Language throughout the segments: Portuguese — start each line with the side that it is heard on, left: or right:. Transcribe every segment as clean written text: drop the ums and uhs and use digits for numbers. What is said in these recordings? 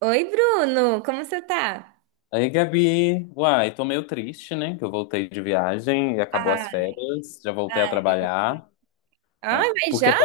right: Oi, Bruno, como você tá?
left: Aí, Gabi, uai, tô meio triste, né? Que eu voltei de viagem e acabou as
right: Ai,
left: férias, já voltei a
right: ai,
left: trabalhar.
right: Ai,
left: Ah,
right: mas já?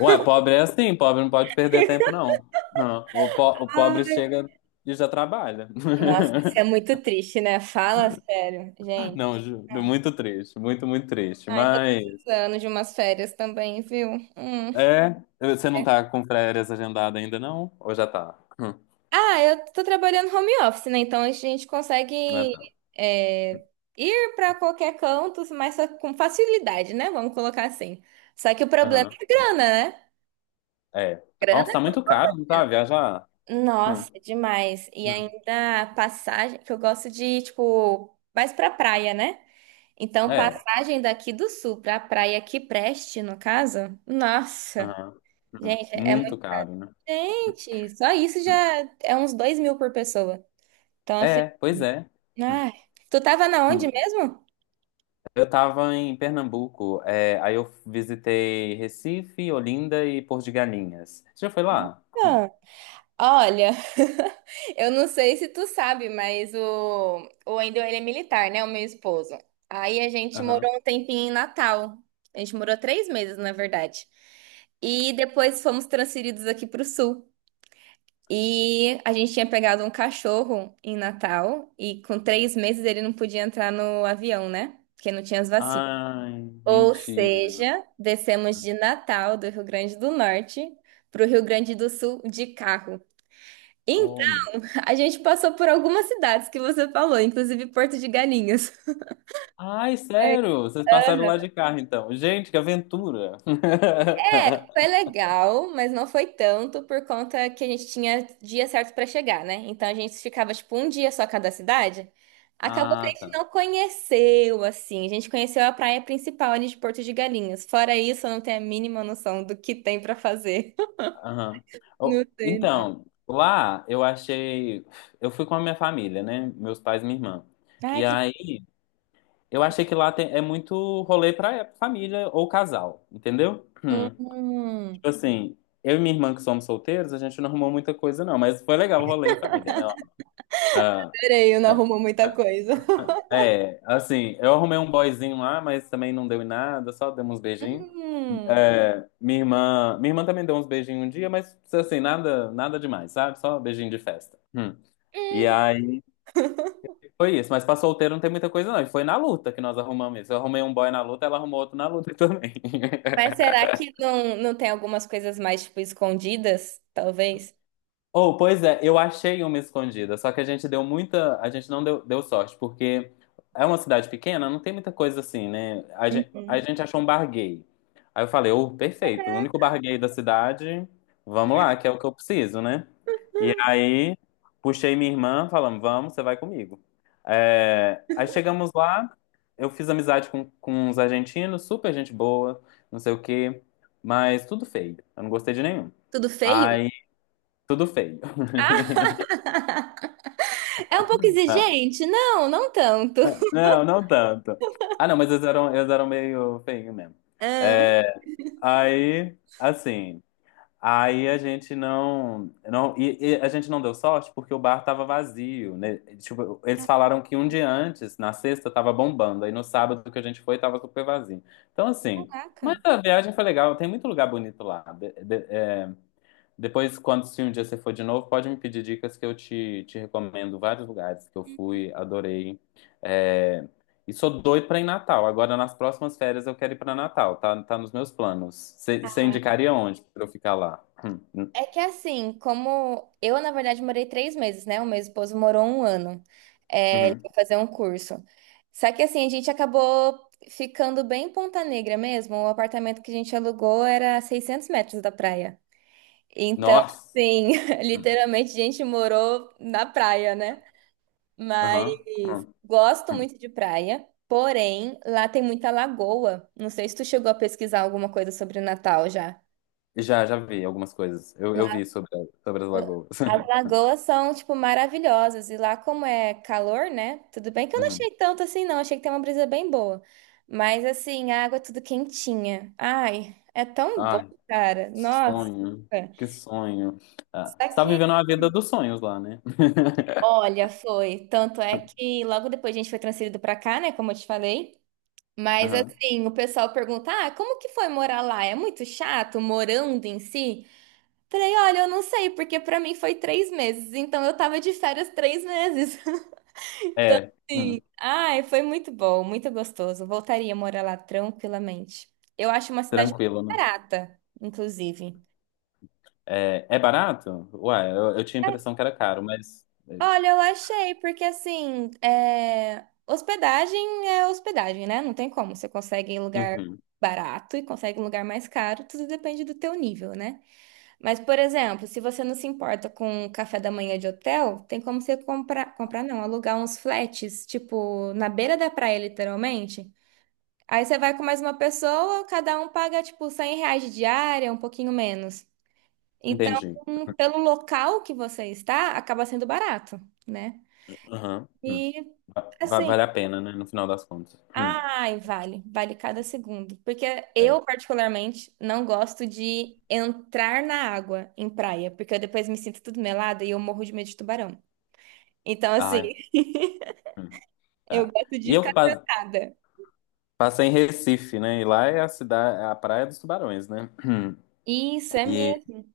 left: uai, pobre é assim, pobre não pode perder tempo, não. Não, o pobre chega e já trabalha.
right: Nossa, isso é muito triste, né? Fala sério, gente.
left: Não, juro,
right: Ai.
left: muito triste, muito, muito triste.
right: Ai, tô
left: Mas,
right: precisando de umas férias também, viu? Hum.
left: é, você não tá com férias agendada ainda, não? Ou já tá? Hum.
right: Ah, eu tô trabalhando home office, né? Então a gente consegue
left: Ah, tá.
right: é, ir pra qualquer canto, mas só com facilidade, né? Vamos colocar assim. Só que o problema
left: Aham.
right: é grana, né?
left: É. Nossa, tá muito caro, não tá? Viajar? Hum,
right: Nossa, é demais. E
left: hum.
right: ainda a passagem, que eu gosto de, tipo, mais pra praia, né? Então,
left: É.
right: passagem daqui do sul pra praia aqui preste, no caso. Nossa,
left: Aham.
right: gente, é
left: Muito
right: muito.
left: caro, né?
right: Gente, só isso já é uns 2 mil por pessoa. Então, assim,
left: É, pois é. Hum,
right: ai. Tu tava na onde
left: hum.
right: mesmo?
left: Eu tava em Pernambuco, aí eu visitei Recife, Olinda e Porto de Galinhas. Você já foi lá? Hum.
right: Ah, olha. Eu não sei se tu sabe, mas o Wendel, ele é militar, né? O meu esposo. Aí a gente
left: Aham.
right: morou um tempinho em Natal. A gente morou 3 meses, na verdade. E depois fomos transferidos aqui para o Sul. E a gente tinha pegado um cachorro em Natal. E com 3 meses ele não podia entrar no avião, né? Porque não tinha as vacinas.
left: Ai,
right: Ou
left: mentira.
right: seja, descemos de Natal, do Rio Grande do Norte, para o Rio Grande do Sul de carro.
left: Oh, meu-
right: A gente passou por algumas cidades que você falou, inclusive Porto de Galinhas.
left: Ai,
right: É,
left: sério? Vocês passaram
right: aham.
left: lá de carro, então. Gente, que aventura!
right: Foi legal, mas não foi tanto por conta que a gente tinha dia certo para chegar, né? Então a gente ficava tipo um dia só cada cidade. Acabou que a
left: Ah,
right: gente
left: tá.
right: não conheceu assim. A gente conheceu a praia principal ali de Porto de Galinhas. Fora isso, eu não tenho a mínima noção do que tem para fazer.
left: Aham.
right: Não
left: Oh,
right: sei, não.
left: então, lá eu achei. Eu fui com a minha família, né? Meus pais e minha irmã.
right: Ai,
left: E
right: que
left: aí eu achei que lá é muito rolê pra família ou casal, entendeu?
right: legal.
left: Hum. Tipo assim, eu e minha irmã que somos solteiros, a gente não arrumou muita coisa não, mas foi legal o rolê em família, né? Ó. Ah,
right: Peraí, eu não
left: ah,
right: arrumo muita coisa.
left: assim, eu arrumei um boyzinho lá, mas também não deu em nada, só demos uns beijinhos.
right: Hum.
left: É, minha irmã também deu uns beijinhos um dia, mas assim, nada, nada demais, sabe? Só beijinho de festa. Hum. E
right: Hum,
left: aí foi isso, mas pra solteiro não tem muita coisa não, e foi na luta que nós arrumamos isso. Eu arrumei um boy na luta, ela arrumou outro na luta também.
right: Mas será que não tem algumas coisas mais, tipo, escondidas? Talvez.
left: Oh, pois é, eu achei uma escondida, só que a gente deu muita, a gente não deu, deu sorte, porque é uma cidade pequena, não tem muita coisa assim, né? A gente, a
right: Uhum.
left: gente achou um bar gay. Aí eu falei, oh, perfeito, o único bar gay da cidade, vamos lá, que é o que eu preciso, né? E aí puxei minha irmã, falando, vamos, você vai comigo. É, aí chegamos lá, eu fiz amizade com uns argentinos, super gente boa, não sei o quê, mas tudo feio, eu não gostei de nenhum.
right: Tudo feio?
left: Aí, tudo feio.
right: Ah, é um pouco
left: Não,
right: exigente? Não, não tanto.
left: não, não tanto. Ah, não, mas eles eram meio feinhos mesmo.
right: Ah,
left: É, aí, assim, aí a gente não e a gente não deu sorte porque o bar tava vazio, né? Tipo, eles falaram que um dia antes, na sexta, tava bombando, aí no sábado que a gente foi, tava super vazio. Então, assim, mas
right: caraca.
left: a viagem foi legal, tem muito lugar bonito lá. Depois, quando se um dia você for de novo, pode me pedir dicas que eu te recomendo vários lugares que eu fui, adorei. É, E sou doido pra ir em Natal. Agora, nas próximas férias, eu quero ir pra Natal. Tá, tá nos meus planos. Você
right: Ah,
left: indicaria onde pra eu ficar lá? Hum.
right: é que assim, como eu, na verdade, morei três meses, né? O meu esposo morou 1 ano. É, ele
left: Uhum.
right: foi fazer um curso. Só que assim, a gente acabou ficando bem em Ponta Negra mesmo. O apartamento que a gente alugou era a 600 metros da praia. Então,
left: Nossa!
right: assim, literalmente a gente morou na praia, né? Mas
left: Aham. Hum,
right: gosto
left: hum.
right: muito de praia, porém lá tem muita lagoa. Não sei se tu chegou a pesquisar alguma coisa sobre Natal já.
left: Já vi algumas coisas. Eu vi sobre as lagoas.
right: As lagoas são, tipo, maravilhosas. E lá, como é calor, né? Tudo bem que eu não
left: Uhum.
right: achei tanto assim, não. Achei que tem uma brisa bem boa. Mas, assim, a água é tudo quentinha. Ai, é tão bom,
left: Ai,
right: cara.
left: que
right: Nossa.
left: sonho. Que sonho. Ah,
right: Só
left: você tá
right: que
left: vivendo a vida dos sonhos lá, né?
right: Olha, foi. Tanto é que logo depois a gente foi transferido pra cá, né? Como eu te falei. Mas
left: Aham.
right: assim, o pessoal pergunta: ah, como que foi morar lá? É muito chato morando em si? Falei: olha, eu não sei, porque pra mim foi 3 meses. Então eu tava de férias 3 meses.
left: É.
right: Sim.
left: Hum.
right: Ai, foi muito bom, muito gostoso. Voltaria a morar lá tranquilamente. Eu acho uma cidade
left: Tranquilo,
right: muito
left: né?
right: barata, inclusive.
left: É barato? Uai, eu tinha a impressão que era caro, mas.
right: Olha, eu achei, porque assim, é hospedagem, né? Não tem como. Você consegue em lugar
left: Uhum,
right: barato e consegue em lugar mais caro, tudo depende do teu nível, né? Mas, por exemplo, se você não se importa com café da manhã de hotel, tem como você comprar, comprar não, alugar uns flats, tipo, na beira da praia, literalmente. Aí você vai com mais uma pessoa, cada um paga, tipo, R$ 100 de diária, um pouquinho menos. Então,
left: entendi.
right: pelo local que você está, acaba sendo barato, né?
left: Uhum, uhum.
right: E assim,
left: Vale a pena, né? No final das contas.
right: ai, vale, vale cada segundo. Porque
left: É.
right: eu, particularmente, não gosto de entrar na água em praia, porque eu depois me sinto tudo melada e eu morro de medo de tubarão. Então, assim,
left: Ai. Hum.
right: eu gosto de
left: E eu que
right: ficar sentada.
left: passei em Recife, né? E lá é a cidade, a Praia dos Tubarões, né? Hum.
right: Isso é
left: E
right: mesmo.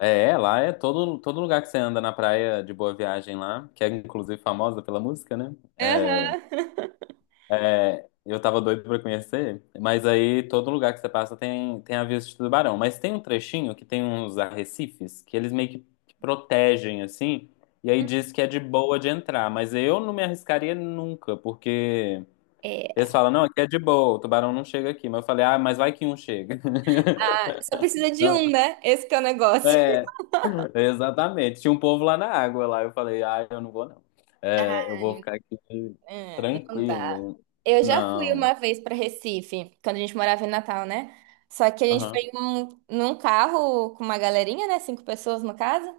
left: lá é todo lugar que você anda na praia de Boa Viagem lá, que é inclusive famosa pela música, né? É,
right: Aham.
left: É, eu tava doido pra conhecer, mas aí todo lugar que você passa tem aviso de tubarão. Mas tem um trechinho que tem uns arrecifes que eles meio que protegem, assim, e aí diz que é de boa de entrar. Mas eu não me arriscaria nunca, porque eles
right: É,
left: falam, não, aqui é de boa, o tubarão não chega aqui. Mas eu falei, ah, mas vai que um chega.
right: ah, só precisa de
left: Não.
right: um, né? Esse que é o negócio.
left: É, exatamente. Tinha um povo lá na água lá. Eu falei, ah, eu não vou não. É, eu vou ficar aqui
right: É, não dá.
left: tranquilo.
right: Eu já fui
left: Não.
right: uma vez para Recife, quando a gente morava em Natal, né? Só que a gente
left: Aham,
right: foi num carro com uma galerinha, né? 5 pessoas no caso.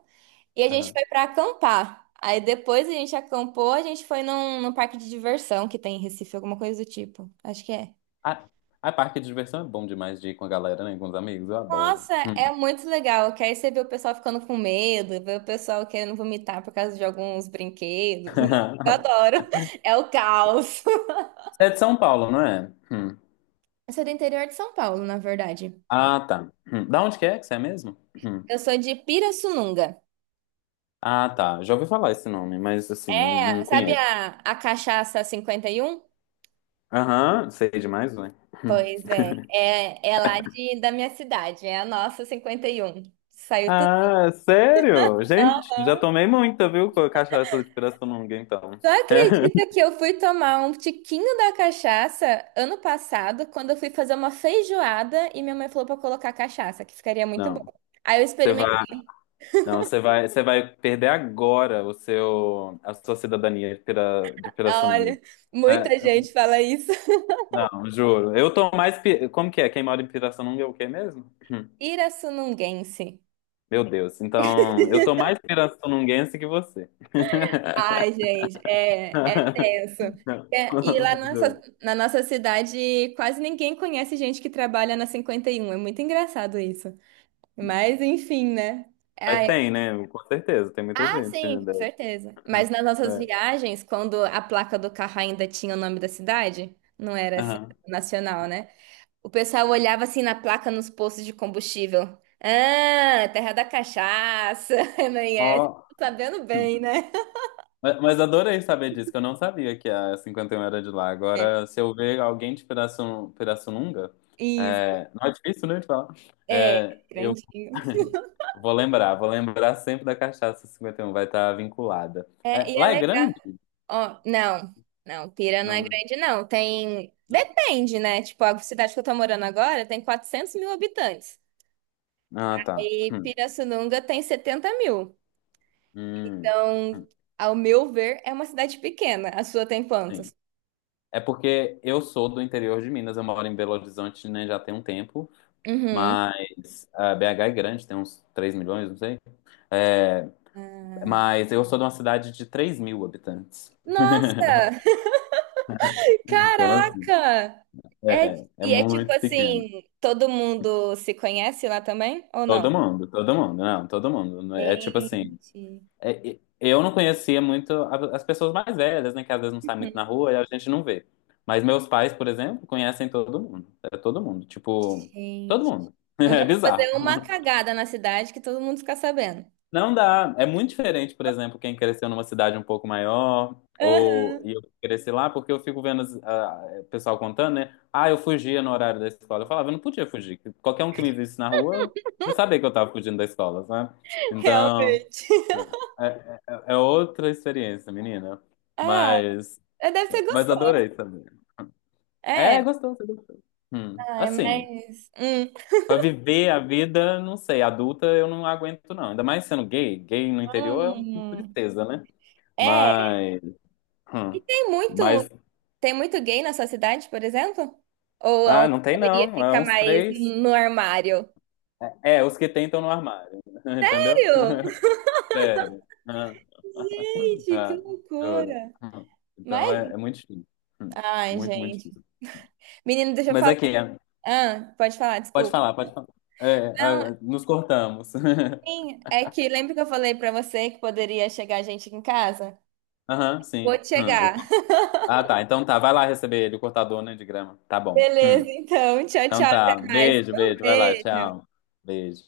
right: E a gente
left: aham.
right: foi para acampar. Aí depois a gente acampou, a gente foi num parque de diversão que tem em Recife, alguma coisa do tipo. Acho que é.
left: Ah, a parque de diversão é bom demais de ir com a galera, né? Com os amigos, eu adoro.
right: Nossa,
left: Hum.
right: é muito legal. Que aí você vê o pessoal ficando com medo, vê o pessoal querendo vomitar por causa de alguns brinquedos. Nossa, eu adoro. É o caos.
left: Você é de São Paulo, não é? Hum.
right: Eu sou do interior de São Paulo, na verdade.
left: Ah, tá. Hum. Da onde que é que você é mesmo? Hum.
right: Eu sou de Pirassununga.
left: Ah, tá. Já ouvi falar esse nome, mas assim, não, não
right: É, sabe
left: conheço.
right: a cachaça 51?
left: Aham, sei demais, né? Hum.
right: Pois é, lá da minha cidade, é a nossa 51. Saiu tudo.
left: Ah, sério? Gente, já
right: Aham.
left: tomei muita, viu? Com a cachaça de pirassununga, então.
right: Tu acredita que eu fui tomar um tiquinho da cachaça ano passado, quando eu fui fazer uma feijoada e minha mãe falou pra eu colocar cachaça, que ficaria muito bom.
left: Não,
right: Aí eu
left: você vai,
right: experimentei.
left: não, você vai perder agora o seu, a sua cidadania de Pira, de Pirassununga.
right: Olha,
left: É,
right: muita gente fala isso.
left: não, juro. Eu tô mais. Como que é? Quem mora em Pirassununga é o quê mesmo? Hum.
right: Pirassununguense.
left: Meu Deus. Então, eu tô mais pirassununguense que você.
right: Ai, gente, é tenso.
left: Não.
right: É, e lá na, nossa,
left: Juro.
right: na nossa cidade, quase ninguém conhece gente que trabalha na 51. É muito engraçado isso. Mas, enfim, né?
left: Mas
right: Ai,
left: tem, né? Com certeza. Tem muita
right: ah,
left: gente.
right: sim,
left: Né?
right: com certeza. Mas nas nossas
left: É.
right: viagens, quando a placa do carro ainda tinha o nome da cidade, não era essa
left: Aham.
right: nacional, né? O pessoal olhava assim na placa nos postos de combustível. Ah, terra da cachaça, não é?
left: Ó.
right: Sabendo
left: Hum.
right: bem, né?
left: Mas adorei saber disso, que eu não sabia que a 51 era de lá.
right: É,
left: Agora, se eu ver alguém de Pirassununga,
right: isso.
left: não é difícil, né, de falar.
right: É,
left: É, eu,
right: grandinho.
left: Vou lembrar sempre da cachaça 51 vai estar vinculada.
right: É,
left: É,
right: e é
left: lá é
right: legal.
left: grande?
right: Ó, não, não, Pira não é
left: Não, né?
right: grande, não. Tem.
left: Não.
right: Depende, né? Tipo, a cidade que eu tô morando agora tem 400 mil habitantes.
left: Ah, tá.
right: E Pirassununga tem 70 mil.
left: Hum,
right: Então,
left: hum.
right: ao meu ver, é uma cidade pequena. A sua tem
left: Sim.
right: quantos?
left: É porque eu sou do interior de Minas, eu moro em Belo Horizonte, né, já tem um tempo,
right: Uhum.
left: mas a BH é grande, tem uns 3 milhões, não sei. É, mas eu sou de uma cidade de 3 mil habitantes.
right: Nossa!
left: Então, assim,
right: Caraca! É,
left: é
right: e é tipo
left: muito pequeno.
right: assim, todo mundo se conhece lá também? Ou não?
left: Todo mundo, não, todo mundo. É tipo assim,
right: Gente,
left: Eu não conhecia muito as pessoas mais velhas, né? Que às vezes não saem muito na rua e a gente não vê. Mas meus pais, por exemplo, conhecem todo mundo. É todo mundo. Tipo, todo
right: gente.
left: mundo.
right: Não dá
left: É
right: pra fazer
left: bizarro.
right: uma cagada na cidade que todo mundo fica sabendo.
left: Não dá. É muito diferente, por exemplo, quem cresceu numa cidade um pouco maior,
right: Aham,
left: ou e eu cresci lá, porque eu fico vendo o pessoal contando, né? Ah, eu fugia no horário da escola. Eu falava, eu não podia fugir. Qualquer um que me visse na rua, eu sabia que eu tava fugindo da escola, sabe? Então.
right: realmente.
left: É, é- é outra experiência, menina.
right: Ah,
left: Mas,
right: é, deve ser
left: mas
right: gostoso.
left: adorei também. É,
right: É.
left: gostou, você gostou. Hum.
right: Ai,
left: Assim,
right: mas. Hum.
left: pra viver a vida, não sei, adulta eu não aguento, não. Ainda mais sendo gay. Gay no interior é uma
right: Hum.
left: tristeza, né?
right: É.
left: Mas,
right: E
left: hum.
right: tem
left: Mas,
right: muito. Tem muito gay na sua cidade, por exemplo?
left: ah, não tem
right: Eu iria
left: não. É
right: ficar
left: uns
right: mais
left: três.
right: no armário.
left: É, os que tem estão no armário. Entendeu?
right: Sério?
left: Sério. Ah,
right: Gente, que
left: ah, juro.
right: loucura.
left: Hum. Então
right: Mas.
left: é muito difícil. Hum.
right: Ai,
left: Muito, muito
right: gente.
left: difícil.
right: Menino, deixa eu
left: Mas
right: falar.
left: aqui,
right: Ah, pode falar,
left: pode
right: desculpa.
left: falar, pode falar. É,
right: Não,
left: ah, nos cortamos.
right: assim, é que lembra que eu falei pra você que poderia chegar gente aqui em casa?
left: Aham,
right: Vou
left: sim.
right: chegar.
left: Ah, tá. Então tá, vai lá receber ele, o cortador, né, de grama. Tá bom.
right: Beleza,
left: Hum.
right: então. Tchau,
left: Então
right: tchau. Até
left: tá.
right: mais.
left: Beijo,
right: Um
left: beijo. Vai lá,
right: beijo.
left: tchau. Beijo.